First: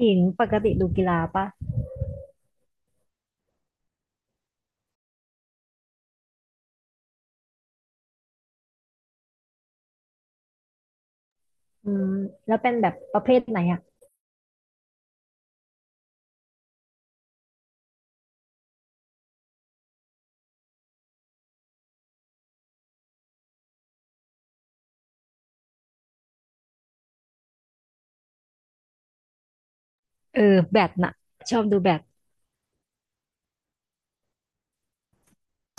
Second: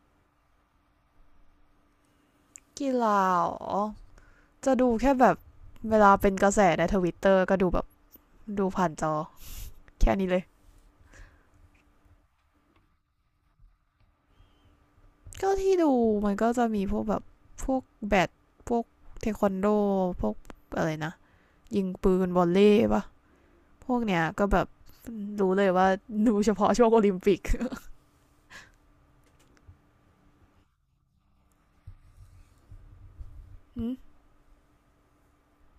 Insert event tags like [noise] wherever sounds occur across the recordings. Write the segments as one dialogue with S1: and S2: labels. S1: จริงปกติดูกีฬาปะ
S2: กีฬาอ๋อจะดูแค่แบบเวลาเป็นกระแสในทวิตเตอร์ก็ดูแบบดูผ่านจอแค่นี้เลย
S1: อืมแล้วเป็นแบบประเภทไหนอ่ะ
S2: ก็ที่ดูมันก็จะมีพวกแบบพวกแบดพวกเทควันโดพวกอะไรนะยิงปืนวอลเลย์ปะพวกเนี้ยก็แบบรู้เลยว่าดูเฉพาะช่วงโอลิมปิก
S1: เออแบดน่ะชอบดูแบด
S2: [laughs] อ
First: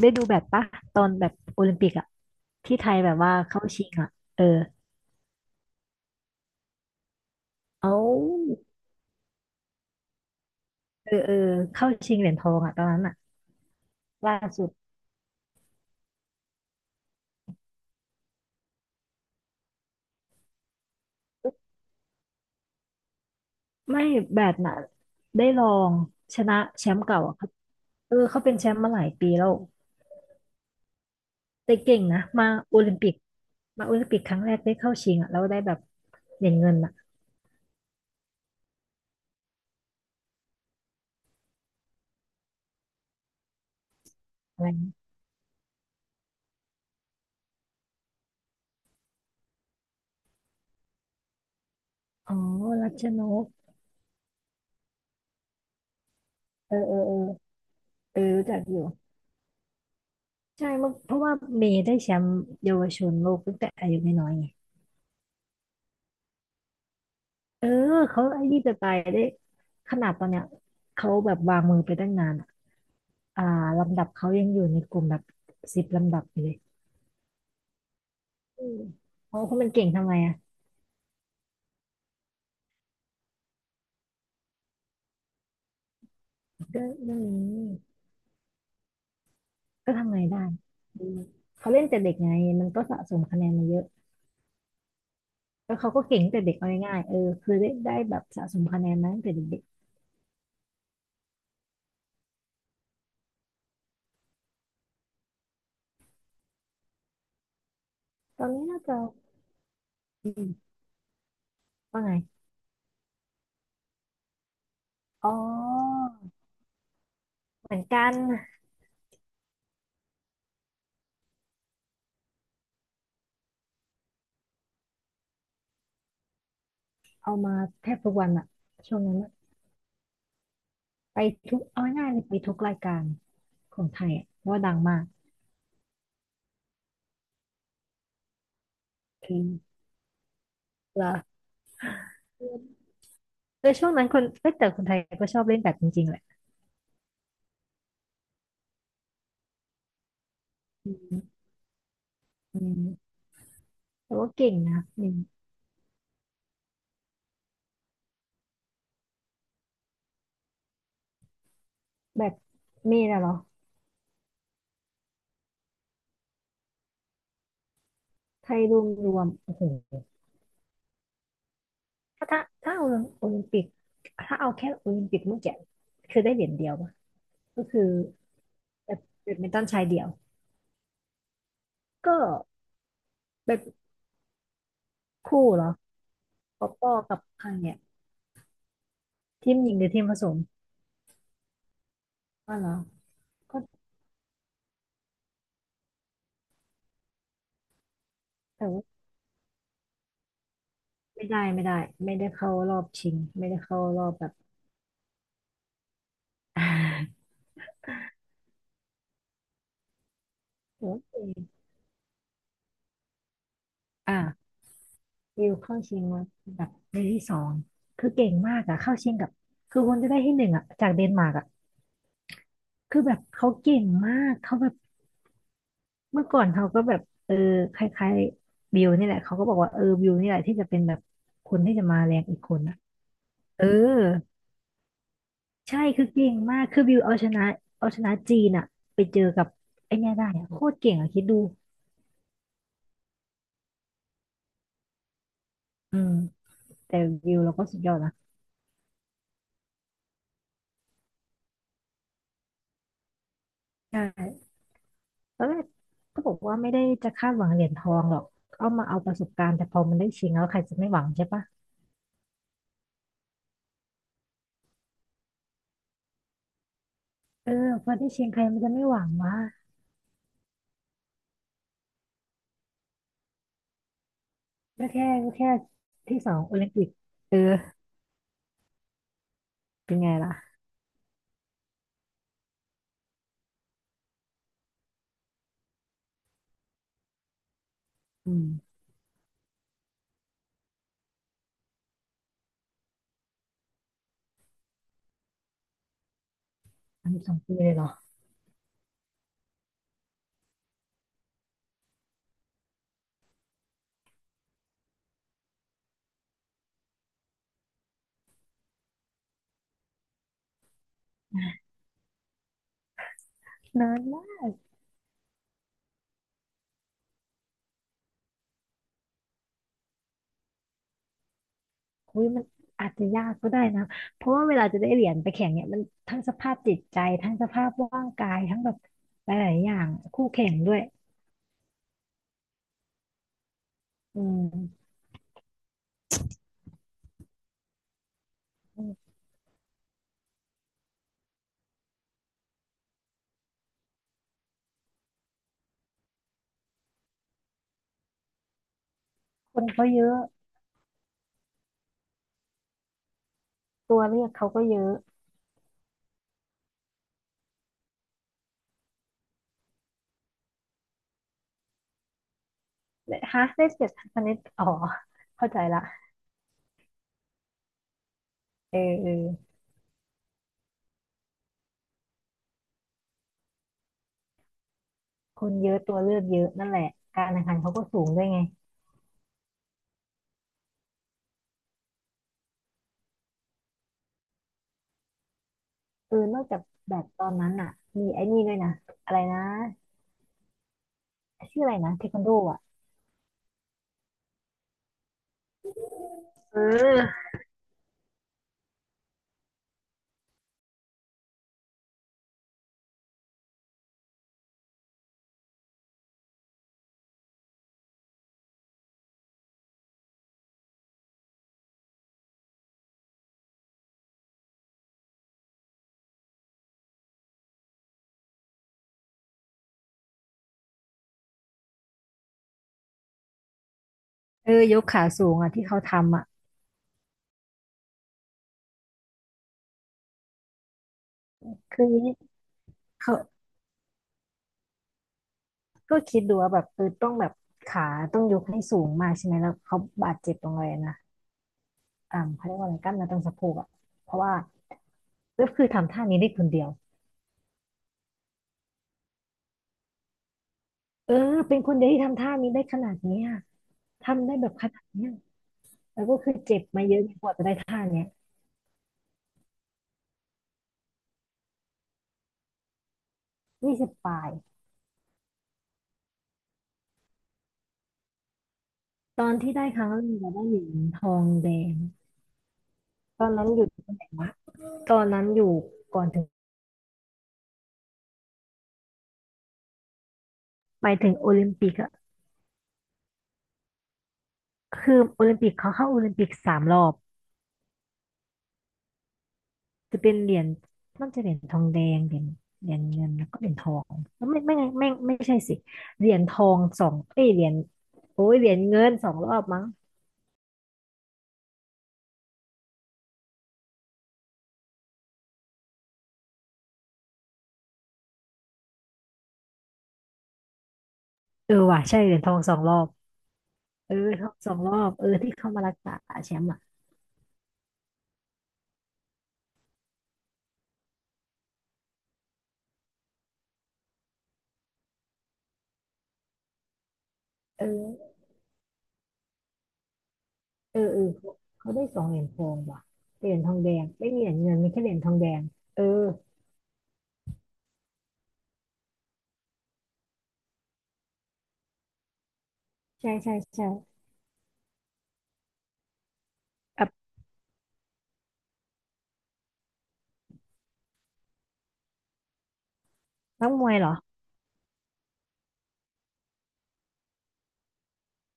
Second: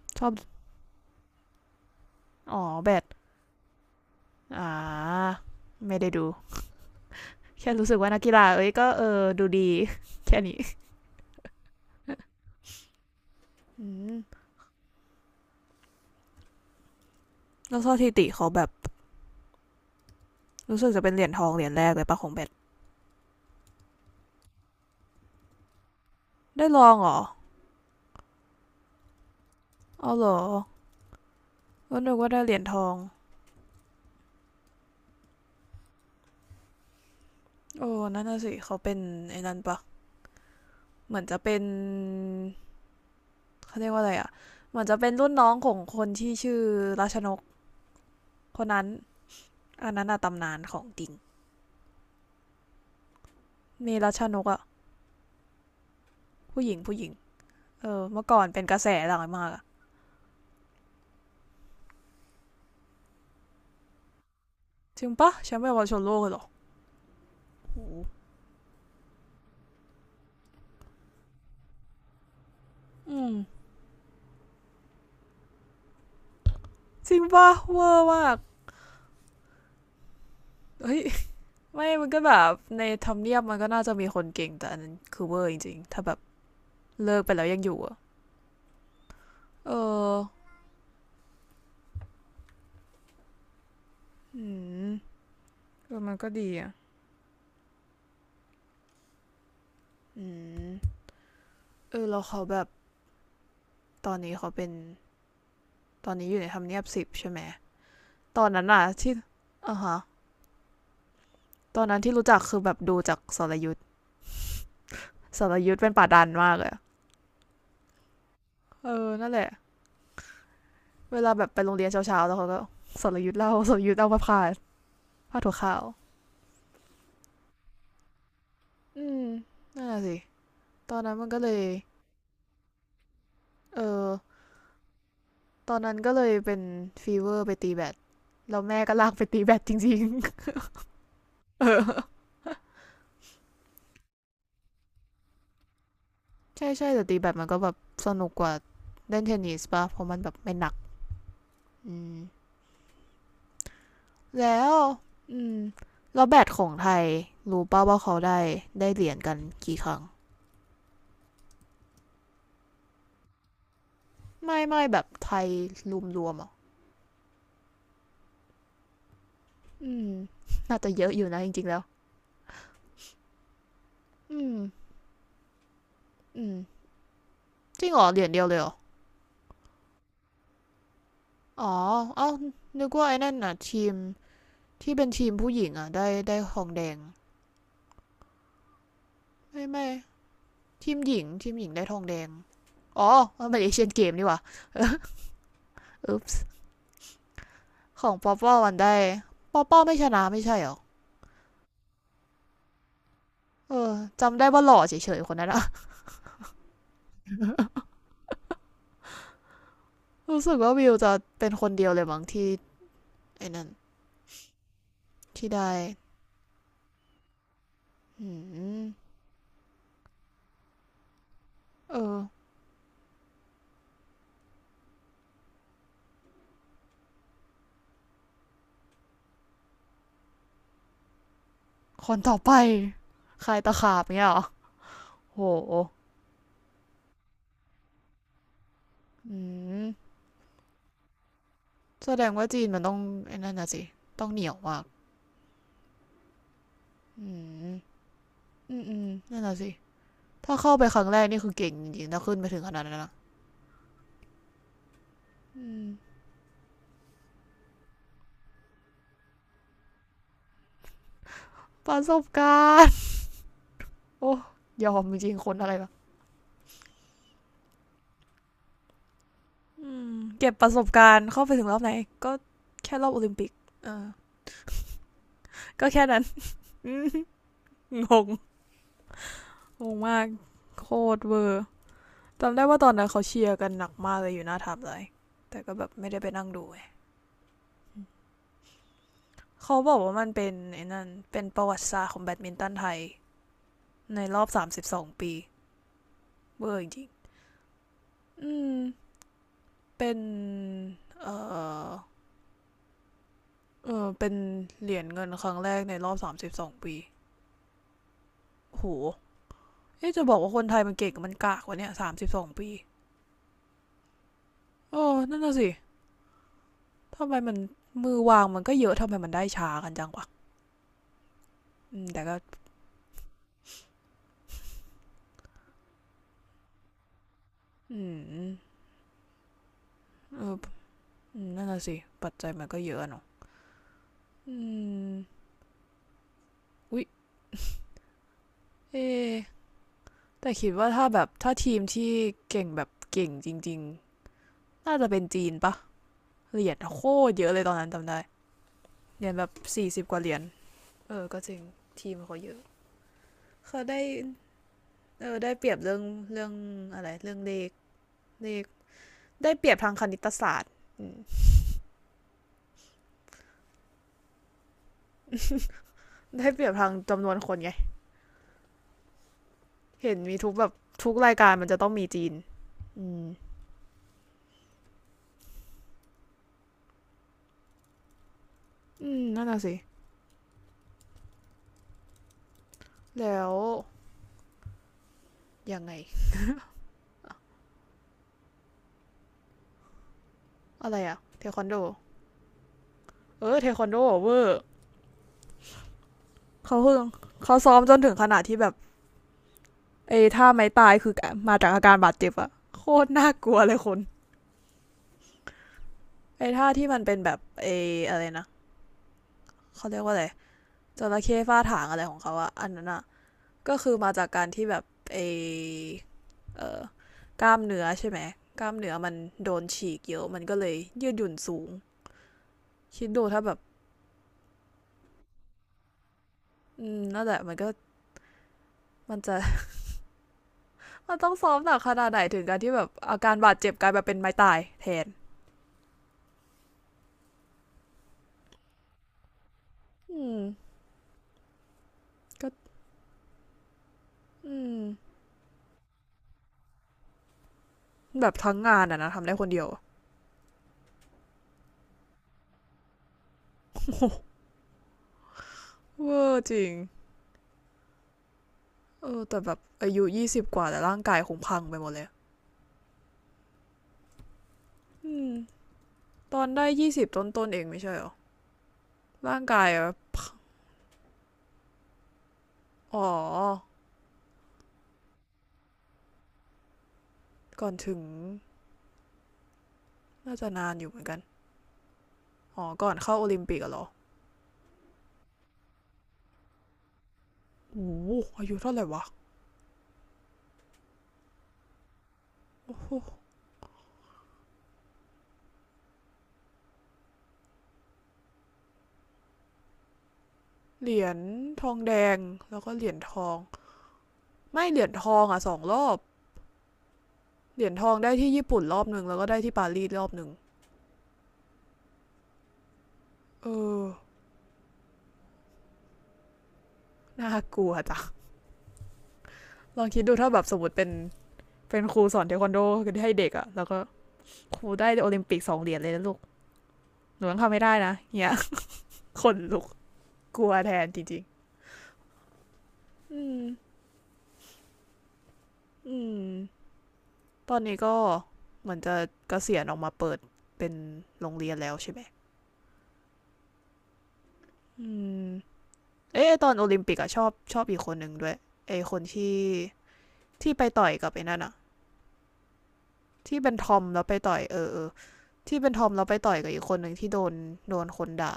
S1: ได้
S2: ช
S1: ดู
S2: อบ
S1: แบดปะตอนแบบโอลิมปิกอ่ะ
S2: อ๋อ
S1: ที่ไท
S2: แบ
S1: ย
S2: ด
S1: แบบว่าเข้าชิงอ่ะเออ
S2: อ่าไม่ได้ดูแค่รู้สึ
S1: เอา
S2: กว่านักกีฬาเอ้ยก็เออดูดี [laughs] แค่นี้
S1: เออเออเข้าชิงเหรียญทองอ่ะตอนนั้นอ่ะ
S2: อืม
S1: ล่าสุด
S2: แล้วสถิติเขาแบบรู้สึกจะเป็นเหรียญทองเหรียญแรกเลยปะของแบด
S1: ไม่แบดน่ะได้ลองชนะ
S2: ได้ล
S1: แช
S2: อง
S1: มป์
S2: เหรอ
S1: เก่าอ่ะครับเออเขาเป็นแชมป์มาหลายปีแล้ว
S2: เอาเหรอ
S1: แต่
S2: ก็
S1: เก่ง
S2: นึก
S1: นะ
S2: ว่าได้
S1: มา
S2: เหรียญท
S1: โอ
S2: อ
S1: ลิ
S2: ง
S1: มปิกมาโอลิมปิกครั้งแรกได้เข้าชิงอ่ะแล้วได้แบบเหรียญเงินอ่ะ
S2: โอ้นั่นน่ะสิเขาเป็นไอ้นั่นปะเหมือนจะเป็นเขาเรียกว่าอะไรอ่ะ
S1: อะไร
S2: เหมือน
S1: นะ
S2: จะเป็นรุ่นน้องของคนที่ชื่อราชนกคนนั้นอันนั้นอะตำนานของจริง
S1: อ๋อรัชนก
S2: มีราชนกอะผู้ห
S1: เอ
S2: ญิ
S1: อ
S2: ง
S1: เอ
S2: ผู้
S1: อ
S2: หญิง
S1: เออ
S2: เออ
S1: เออ
S2: เมื่อก่อ
S1: รู้
S2: น
S1: จัก
S2: เป็น
S1: อ
S2: กระ
S1: ยู่
S2: แสหลังมากอะ
S1: ใช่เมื่อเพราะว่าเมย์ได้แชมป์เยาวชนโลกตั้งแต่อายุน้อยๆไง
S2: จริงปะแชม่์เยาชนโลกเลยหรอ
S1: เออ
S2: โห
S1: เขาไอ้นี่จะตายได้ขนาดตอนเนี้ยเขาแบบวางมือไปตั้งนานอะ
S2: อืม
S1: อ่าลำดับเขายังอยู่ในกลุ่มแบบสิบลำดับอยู่เลย
S2: จริงปะเวอร์มาก
S1: อืมเพราะเขามันเก่งทำไมอ่ะ
S2: เฮ้ยไม่มันก็แบบในทำเนียบมันก็น่าจะมีคนเก่งแต่อันนั้นคือเวอร์จริงๆถ้าแบบ
S1: ก็
S2: เลิ
S1: เรื่อ
S2: ก
S1: ง
S2: ไปแล้ว
S1: นี้
S2: ยังอยู่อะ เอ
S1: ก็ทำ
S2: อ
S1: ไงได้อืมเขาเล่นแต่เด็กไงมันก็สะสมคะแนนมาเยอะ
S2: อืม
S1: แล้ว
S2: เอ
S1: เขา
S2: อ
S1: ก็
S2: มัน
S1: เก่ง
S2: ก็
S1: ตั้งแต่
S2: ดี
S1: เด็กเอา
S2: อ่ะ
S1: ง่ายๆเออคือได้แบบสะสมคะแนนมาตั้งแต่เด็ก
S2: อืมเออแล้วเขาแบบ ตอนนี้เขาเป็น ตอนนี้อยู่ในทำเนียบสิบใช่ไหม
S1: ๆ
S2: ต
S1: ต
S2: อ
S1: อ
S2: น
S1: นนี้
S2: นั้น
S1: น่า
S2: อะ
S1: จะ
S2: ที่อ่ะฮะ
S1: อืม
S2: ตอนนั้น
S1: ว่าไง
S2: ที่รู้จักคือแบบดูจากสรยุทธ
S1: อ๋อ
S2: สรยุทธเป็นป่าดันมากเลย
S1: เหมือนกัน
S2: เออนั่นแหละ เวลาแบบไปโรงเรียนเช้าๆแล้วเขาก็สรยุทธเล่าสรยุทธเอาผ้าพาผ้าถั่วขาว
S1: เอามาแทบทุกวันอะช่วง
S2: อื
S1: นั้น
S2: ม
S1: อะ
S2: นั่นแหละสิตอนนั้น
S1: ไป
S2: มันก็เล
S1: ทุ
S2: ย
S1: กเอาง่ายๆเลยไปทุกรายการข
S2: เอ
S1: องไท
S2: อ
S1: ยอะเพราะว่าดังมาก
S2: ตอนนั้นก็เลยเป็นฟีเวอร์ไปตีแบดแล้วแม่ก็ลากไป
S1: คื
S2: ตี
S1: อ
S2: แบดจริงๆ
S1: เหรอ
S2: [laughs] เออ
S1: แต่ช่วงนั้นคนเอ้ยแต่คนไทยก็ชอบเล่นแบดจริงๆแหละ
S2: ใช่ใช่แต่ตีแบดมันก็แบบสนุกกว่าเล่นเทนนิสป่ะเพราะมันแบบไม่หนัก
S1: อืม
S2: อืม
S1: อืมแต่ว่าเก่ง
S2: แล้ว
S1: นะอืม
S2: อืมแล้วแบดของไทยรู้ป่าว่าเขาได้ได้เหรียญกันกี่ครั้ง
S1: แบบมีนะเหรอ
S2: ไม่ไม่แบบไทยรวมๆอ่ะ
S1: ไทยรวมโอ้โห
S2: อืมน่าจะเยอะอยู่นะจริงๆแล้ว
S1: ถ้าเอาโอลิมปิกถ้า
S2: อื
S1: เอา
S2: ม
S1: แค่โอลิมปิกเมื่อกี้คือได้เห
S2: อื
S1: รีย
S2: ม
S1: ญเดียวปะก็
S2: จ
S1: คื
S2: ริ
S1: อ
S2: งเหรอเหรียญเดียวเลยเหรอ
S1: แบบแบดมินตันชายเดี่ยว
S2: อ๋อ
S1: ก็
S2: เอ้านึกว่าไอ้นั่นน่ะ
S1: แบบ
S2: ทีมที่เป็นทีม
S1: คู่
S2: ผู้ห
S1: เหร
S2: ญิ
S1: อ
S2: งอ่ะได้ท
S1: ป
S2: อ
S1: อ
S2: งแด
S1: ปอ
S2: ง
S1: กับใครเนี่ยทีม
S2: ไม่
S1: หญิงห
S2: ไม่
S1: รือทีมผสม
S2: ทีมหญิงทีมหญิงได้ทองแดง
S1: อ๋อเหรอ
S2: อ๋อมัน
S1: ก็
S2: เป็นเอเชียนเกมนี่หว่าเออ ของป๊อปป้อ
S1: แต่
S2: มัน
S1: ว่า
S2: ได้ป๊อปป้อไม่ชนะไม่ใช่หรอ
S1: ไม่ได้ไม่ได้เข้ารอบชิงไม่ได้
S2: เอ
S1: เข้า
S2: อ
S1: รอบแบบ
S2: จำได้ว่าหล่อเฉยๆคนนั้นอะ
S1: [laughs]
S2: [laughs] รู้สึกว่า
S1: โอ
S2: วิว
S1: เ
S2: จะเป็น
S1: ค
S2: คนเดียวเลยมั้งที่ไอ้นั่น
S1: อ่ะ
S2: ที่
S1: วิว
S2: ได้
S1: เข้าชิงมาแบบในที่สองคือ
S2: อื
S1: เก่งมากอะเข้า
S2: ม
S1: ชิงกับคือคนจะได้ที่หนึ่งอะจากเดนมาร์กอะ
S2: เออ
S1: คือแบบเขาเก่งมากเขาแบบเมื่อก่อนเขาก็แบบเออคล้ายๆวิวนี่แหละเขาก็บอกว่าเออวิวนี่แหละที่จะเป็นแบบคนที่จะมา
S2: ค
S1: แร
S2: น
S1: ง
S2: ต่อ
S1: อีก
S2: ไป
S1: คนนะ
S2: ใคร
S1: เออ
S2: ตะขาบเงี้ยหรอโห
S1: ใช่คือเก่งมากคือวิวเอาชนะเอาชนะจีนอะไปเจอ
S2: อื
S1: กับ
S2: ม
S1: ไอเนี่ยได้อะโคตรเก่งอะคิดดู
S2: แสดงว่าจีนมันต้องไอ้นั่นน่ะสิต้องเหนียวมาก
S1: อืม แต่
S2: อื
S1: วิวเราก็
S2: ม
S1: สุดยอดนะ
S2: อืมนั่นน่ะสิถ้าเข้าไปครั้งแรกนี่คือเก่งจริงๆถ้าขึ้นไปถึงขนาดนั้นนะ
S1: ใช่ตอนแรก
S2: อ
S1: ก็บอกว่าไม่ได้จะคาดหวังเหรียญทองหรอกเอามาเอาประสบการณ์แต่พอมันได้ชิงแล้วใครจะไม่หวังใช่ปะ
S2: ประสบการณ์โอ้ยอมจริงๆคนอะไร
S1: เออพอได้ชิงใครมันจะไม่หวังวะ
S2: อืมเก็บประสบการณ์เข้าไปถึงรอบไหนก็แค่รอบโอลิมปิกเออ
S1: ก็แค่
S2: [laughs] ก็แค่
S1: ที่
S2: นั้น
S1: สองโอลิมปิ
S2: [laughs]
S1: ก
S2: อื
S1: เออ
S2: งงง
S1: เป็
S2: ง
S1: นไง
S2: มาก
S1: ล่ะ
S2: โคตรเวอร์จำได้ว่าตอนนั้นเขาเชียร์กันหนักมากเลยอยู่หน้าทับเลยแต่ก็แบบไม่ได้ไปนั่งดู
S1: อืม
S2: เขาบอกว่ามันเป็นไอ้นั่นเป็นประวัติศาสตร์ของแบดมินตันไทยในรอบ32ปีเวอร์จริง
S1: ทำสบสองปีเลยเหรอ
S2: อืมเป็นเออเออเป็นเหรียญเงินครั้งแรกในรอบสามสิบสองปีโห เอ๊ะจะบอกว่าคนไทยมันเก่งมันกากกว่าเนี่ยสามสิบสองปี
S1: นานมาก
S2: โอ้นั่นน่ะสิทำไมมันมือวางมันก็เยอะทำไมมันได้ช้ากันจังวะอืม
S1: คุ
S2: แต่
S1: ย
S2: ก็
S1: มันอาจจะยากก็ได้นะเพราะว่าเวลาจะได้เหรียญไปแข่งเนี่ยมันทั้งสภาพจิตใจทั้งสภาพ
S2: อื
S1: ร่างกาย
S2: ม
S1: ทั้งแบบหลายๆอย่างคู่
S2: เอ
S1: แข่ง
S2: อ
S1: ด้วย
S2: อนั่นน่ะสิปัจจัยมันก็เยอะเนาะ
S1: อื
S2: อื
S1: ม
S2: มอุ๊ยเอะแต่คิดว่าถ้าแบบถ้าทีมที่เก่งแบบเก่งจริงๆน่าจะเป็นจีนปะเหรียญโคตรเยอะเลยตอนนั้นจำได้เหรียญแบบ
S1: คนเขา
S2: สี่
S1: เย
S2: สิบก
S1: อะ
S2: ว่าเหรียญเออก็จริงทีมเขาเยอะเขา
S1: ตั
S2: ได้
S1: วเลือกเขาก็เยอะ
S2: เออได้เปรียบเรื่องเรื่องอะไรเรื่องเลขเลข ได้เปรียบทางคณิตศาสตร์
S1: ฮาร์ดเ s สเ s สคณิตอ๋อเข้าใจละ
S2: ได้เปรียบทางจำนวนคนไง
S1: เออเออ
S2: เห็นมีทุกแบบทุกรายการมันจะต้องมีจีนอืม
S1: คนเยอะตัวเลือกเยอะนั่นแหละการแข่งขันเขาก็สูงด้วยไง
S2: อืมนั่นน่ะสิแล้วยังไง
S1: เออนอกจากแบดตอนนั้นอ่ะมีไอ้นี่ด้วยนะอะไรนะ
S2: อะไรอะเทค
S1: ชื่อ
S2: วัน
S1: อะไร
S2: โด
S1: นะเทควันโดอ่ะ
S2: เออเทควันโดเวอร์
S1: เ
S2: เขาเพิ่ง
S1: ออ
S2: เขาซ้อมจนถึงขนาดที่แบบไอ้ท่าไม้ตายคือมาจากอาการบาดเจ็บอะโคตรน่ากลัวเลยคนไอ้ท่าที่มันเป็นแบบไอ้อะไรนะเขาเรียกว่าอะไรจระเข้ฟาดถางอะไรของเขาอะอันนั้นอะก็คือมาจากการที่แบบไอ้ เอ่อกล้ามเนื้อใช่ไหมกล้ามเนื้อมันโดนฉีกเยอะ มันก็เลยยืดหยุ่นสูง คิดดูถ้าแบบ
S1: เออยกขาสูงอ่ะที่เขาทำอ่ะ
S2: อืมนั่นแหละมันก็มันจะ [laughs] มันต้องซ้อมหนั
S1: ค
S2: กขนาดไหน
S1: ือ
S2: ถึงการที่แบบ
S1: เขา
S2: อาการบาดเจ็บกลายมาเป็นไม้ตายแทน
S1: ก็คิดดูว่าแบบเออต้องแบบขาต้องยกให้สูงมากใช่ไหมแล้วเขาบาด
S2: อื
S1: เจ็บ
S2: ม
S1: ตรงเลยนะอ่าเขา
S2: ก็
S1: เรียกว่าอะไรกล้ามเนื้อตรงสะโพกอ่ะเพราะว่า
S2: อืม
S1: ก็คือทำท่านี้ได้คนเดียว
S2: แบบทั้งงานอะนะทำได้คนเดียว [laughs]
S1: เออเป็นคนเดียวที่ทำท่านี้ได้ขนาดนี้อะ
S2: โอ้โห
S1: ทำได้แบบขนาดเนี้ยแล้ว
S2: เว
S1: ก็
S2: อ
S1: คือ
S2: ร์จ
S1: เจ็บ
S2: ริง
S1: มาเยอะกว่าจะได้ท่าเนี้ย
S2: เออแต่แบบอายุยี่สิบกว่าแต่ร่างกายคงพังไปหมดเลย
S1: ยี่สิบปลาย
S2: อืมตอนได้ยี่สิบต้นๆเองไม่ใช่เหรอ
S1: ตอน
S2: ร่าง
S1: ที่
S2: กา
S1: ได้
S2: ย
S1: ครั้งแรกเราได้เหรียญทองแดง
S2: อ๋อ
S1: ตอนนั้นอยู่ตำแหน่งวะตอนนั้นอยู่ก่อนถึง
S2: ก่อนถึงน่าจะนานอ
S1: ไป
S2: ยู่เหมือน
S1: ถึง
S2: กัน
S1: โอลิมปิกอะ
S2: อ๋อก่อนเข้าโอลิมปิกอะเหรอ
S1: คือโอลิมปิกเขาเข้าโอลิมปิกสามรอบ
S2: โอ้โหอายุเท่าไหร่วะ
S1: จะเป็นเหรียญน่าจะเหรียญทองแดงเหรียญเหรียญเงินแล้วก็เหรียญทองแล้วไม่ไงไม่ใช่สิเหรียญทองสองเอ้ยเหรียญโอ้ยเหรียญเงินสองรอบมั้ง
S2: เหรียญทองแดง แล้วก็เหรียญทอง ไม่เหรียญทองอ่ะสองรอบเหรียญทองได้ที่ญี่ปุ่นรอบหนึ่งแล้วก็ได้ที่ปารีสรอบหนึ่ง
S1: เออว่ะใช่เหรียญทองสองรอบ
S2: เออ
S1: เออทองสองรอบเออที่เข้ามารักษาแชมป์อะ
S2: น่ากลัวจ้ะลองคิดดูถ้าแบบสมมติเป็นครูสอนเทควันโดให้เด็กอะแล้วก็ครูได้โอลิมปิกสองเหรียญเลยนะลูกหนูยังทำ
S1: เ
S2: ไม่ได้นะ
S1: ออ
S2: เนี่ย [laughs] คนลุกกลัวแท
S1: เออ
S2: น
S1: เอ
S2: จ
S1: อ
S2: ริง
S1: เขาเขาได้สองเหรียญทองว่ะ
S2: ๆอื
S1: เหรียญ
S2: ม
S1: ทองแดงไม่มีเหรียญเงินมีแค่เหรียญทองแดงเออ
S2: อืมตอนนี้ก็เหมือนจะเกษียณออกมาเปิดเป็นโรงเรียนแล้วใช่ไหม
S1: ใช่ ใช่
S2: อืม เอ๊ะตอนโอลิม
S1: แบบ
S2: ปิกอะชอบอีกคนหนึ่งด้วยไอคนที่ที่ไปต่อยกับไอ้นั่นอะที่
S1: นั
S2: เป็
S1: ก
S2: น
S1: ม
S2: ท
S1: วย
S2: อม
S1: เหรอ
S2: แล้วไปต่อยเออที่เป็นทอมแล้วไปต่อยกับอีกคนหนึ่งที่โดนคนด่า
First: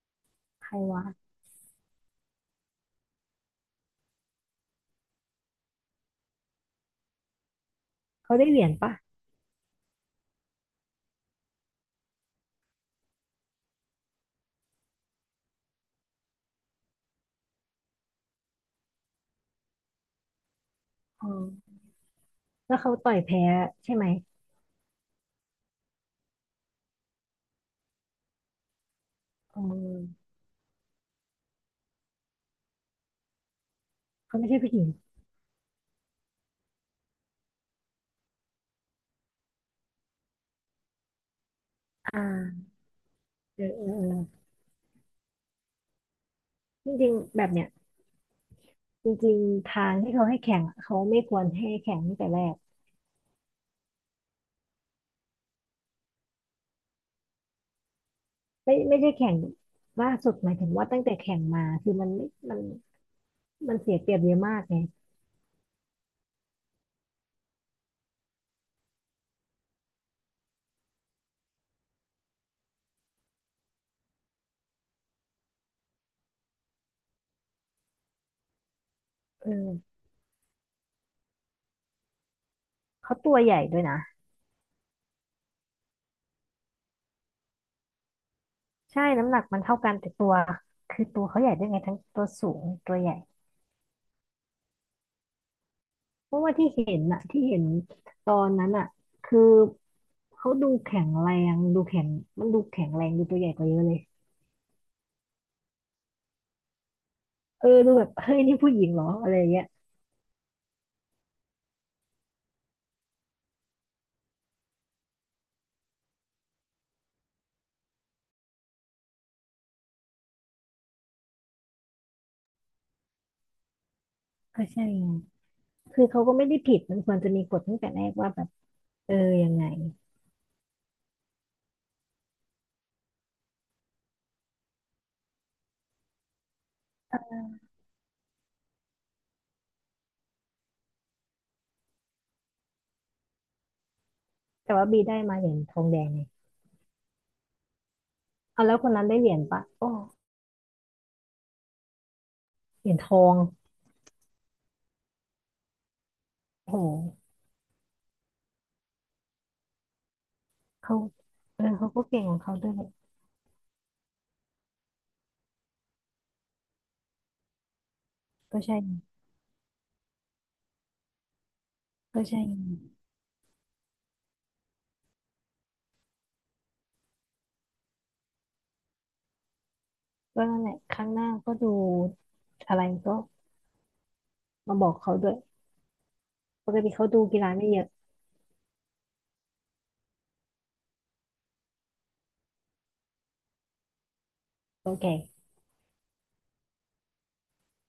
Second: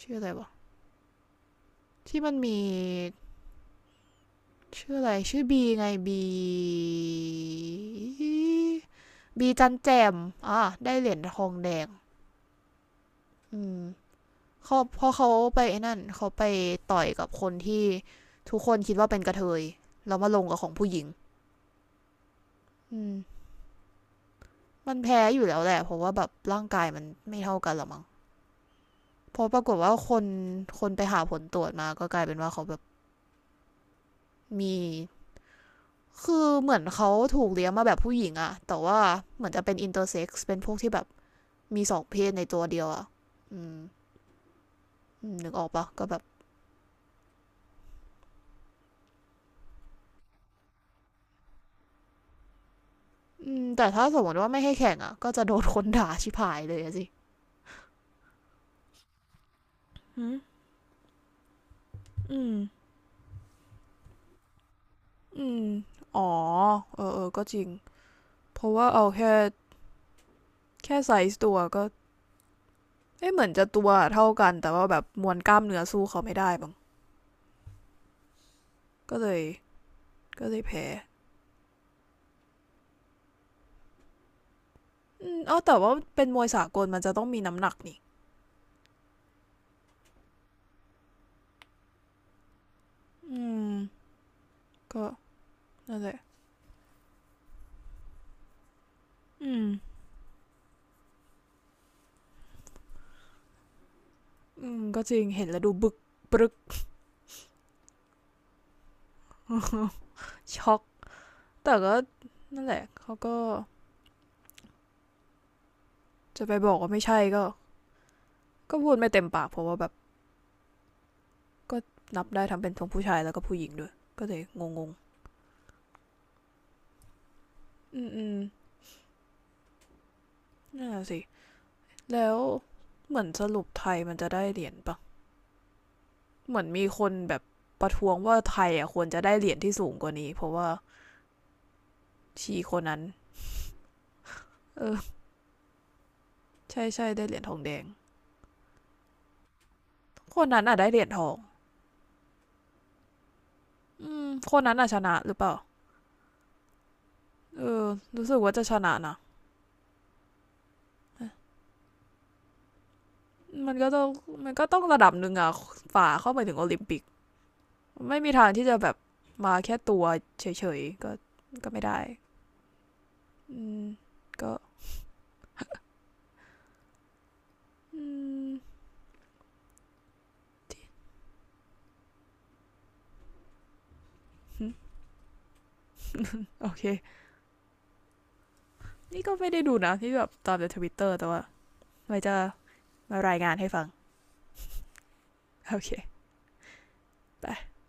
S2: ชื่ออะไรวะ
S1: ใครวะ
S2: ที่มันมีชื่ออะไรชื่อบีไง
S1: เขาได้เหรียญปะ
S2: บีจันแจมอ่ะได้เหรียญทองแดงอืมเขาพอเขาไปไอ้นั่นเขาไปต่อยกับคนที่ทุกคนคิดว่าเป็นกระเทยแล้วมาลงกับของผู้หญิง
S1: อ๋อแล้วเขา
S2: อื
S1: ต่อ
S2: ม
S1: ยแพ้ใช่ไหม
S2: มันแพ้อยู่แล้วแหละเพราะว่าแบบร่างกายมันไม่เท่ากันหรอมั้งเพราะป
S1: อ๋
S2: รากฏว่าคน
S1: อ
S2: ไปหาผลตรวจมาก็กลายเป็นว่าเขาแบบ
S1: เขาไม่ใช่ผู้
S2: มี
S1: หญิง
S2: คือเหมือนเขาถูกเลี้ยงมาแบบผู้หญิงอะแต่ว่าเหมือนจะเป็นอินเตอร์เซ็กซ์เป็นพวกที่แบบมีสอง
S1: อ
S2: เพศในตัว
S1: ่า
S2: เดียวอะอื
S1: เออ
S2: ม
S1: เออเออ
S2: นึกออกปะก็แบบ
S1: จริงๆแบบเนี้ยจริงๆทางที่เขาให้แข่งอะเขาไม่ควรให้แข่งตั้งแต่แรก
S2: อืมแต่ถ้าสมมติว่าไม่ให้แข่งอะก็จะโดนคนด่าชิบหายเลยสิ
S1: ไม่ใช่แข่งล่า
S2: อื
S1: สุด
S2: ม
S1: หมายถึงว่าตั้งแต่แข่งมาคือมันไม่
S2: อืม
S1: มันมันเสียเปรียบเยอะมากไง
S2: อืมเพราะวก็เอ้ะแบบมวย้างก็เลย
S1: เออ
S2: แพ้
S1: เขาตัวใหญ่ด้วยนะ
S2: อืมอ๋อแต่ว่าเป็นมวยสากลมันจะต้องมีน้ำหนักนี่
S1: ใช่น้ำหนักมันเท่ากันแต่ตัวคือตัวเขาใหญ่ด้วยไงทั้งตัวสูงตัวใหญ่
S2: อืมก็ นั่นแหละ
S1: เพราะว่าที่เห็นอะที่เห็นตอนนั้นอะคือ
S2: อืม
S1: เขาดูแข็งแรงดูแข็งมันดูแข็งแรงดูตัวใหญ่กว่าเยอะเลย
S2: ก็จริงเห็นแล้วดูบึกปรึก
S1: เออดูแบบเฮ้ยนี่ผู้หญิงเหรออะไรอย่างเงี้ย
S2: [laughs] ช็อก แต่ก็ นั่นแหละ เขาก็จะไปบอกว่าไม่ใช่ก็ ก็พูดไม่เต็มปากเพราะว่าแบบก็นับได้ทั้งเป็นทั้งผู้ชายแล้วก็ผู้หญิงด้วย ก็เลยง
S1: ก็
S2: ง
S1: ใช่
S2: ง
S1: ไงคือเขาก็ไม่ได้ผิดมันควรจะมีกฎตั้งแต่แร
S2: อืม
S1: กว่าแบบเออยังไง
S2: นั่นแหละสิ แล้ว เหมือนสรุปไทยมันจะได้เหรียญปะ เหมือนมีคนแบบประท้วงว่าไทยอ่ะควรจะได้เหรียญที่สูงกว่านี้เพราะว่าชีคนนั้น
S1: แต่ว่า
S2: เออ
S1: บีได้มาเหรียญทองแดงไง
S2: ใช่ได้เหรียญทองแดง
S1: เอาแล้วคนนั้นได้เหรียญปะโอ้
S2: คนนั้นอ่ะได้เหรียญทอง
S1: เหรียญทอง
S2: อืมคนนั้นอ่ะชนะหรือเปล่า
S1: โอ้โห
S2: เออรู้สึกว่าจะชนะนะ
S1: เขาเออเขาก็เก่งของเขาด้วย
S2: มันก็ต้องระดับหนึ่งอะฝ่าเข้าไปถึงโอลิมปิกไม่มีทาง
S1: ก็
S2: ที่จะ
S1: ใช่
S2: แบบแค่ตัวเฉยๆก็ไม่ได้
S1: ก็ใช่
S2: อืมก็อืม
S1: ก็นั่นแหละครั้งหน้าก็ดูอะไรก็มาบอกเขาด้วยปกติเขาดูกีฬาไม่เยอะ
S2: นี่ก็ไม่ได้ดูนะที่แบบตามในทวิตเตอร์แต่ว่าไว้จะมารายงานให้ฟัง
S1: เขาแก่
S2: โอเคไป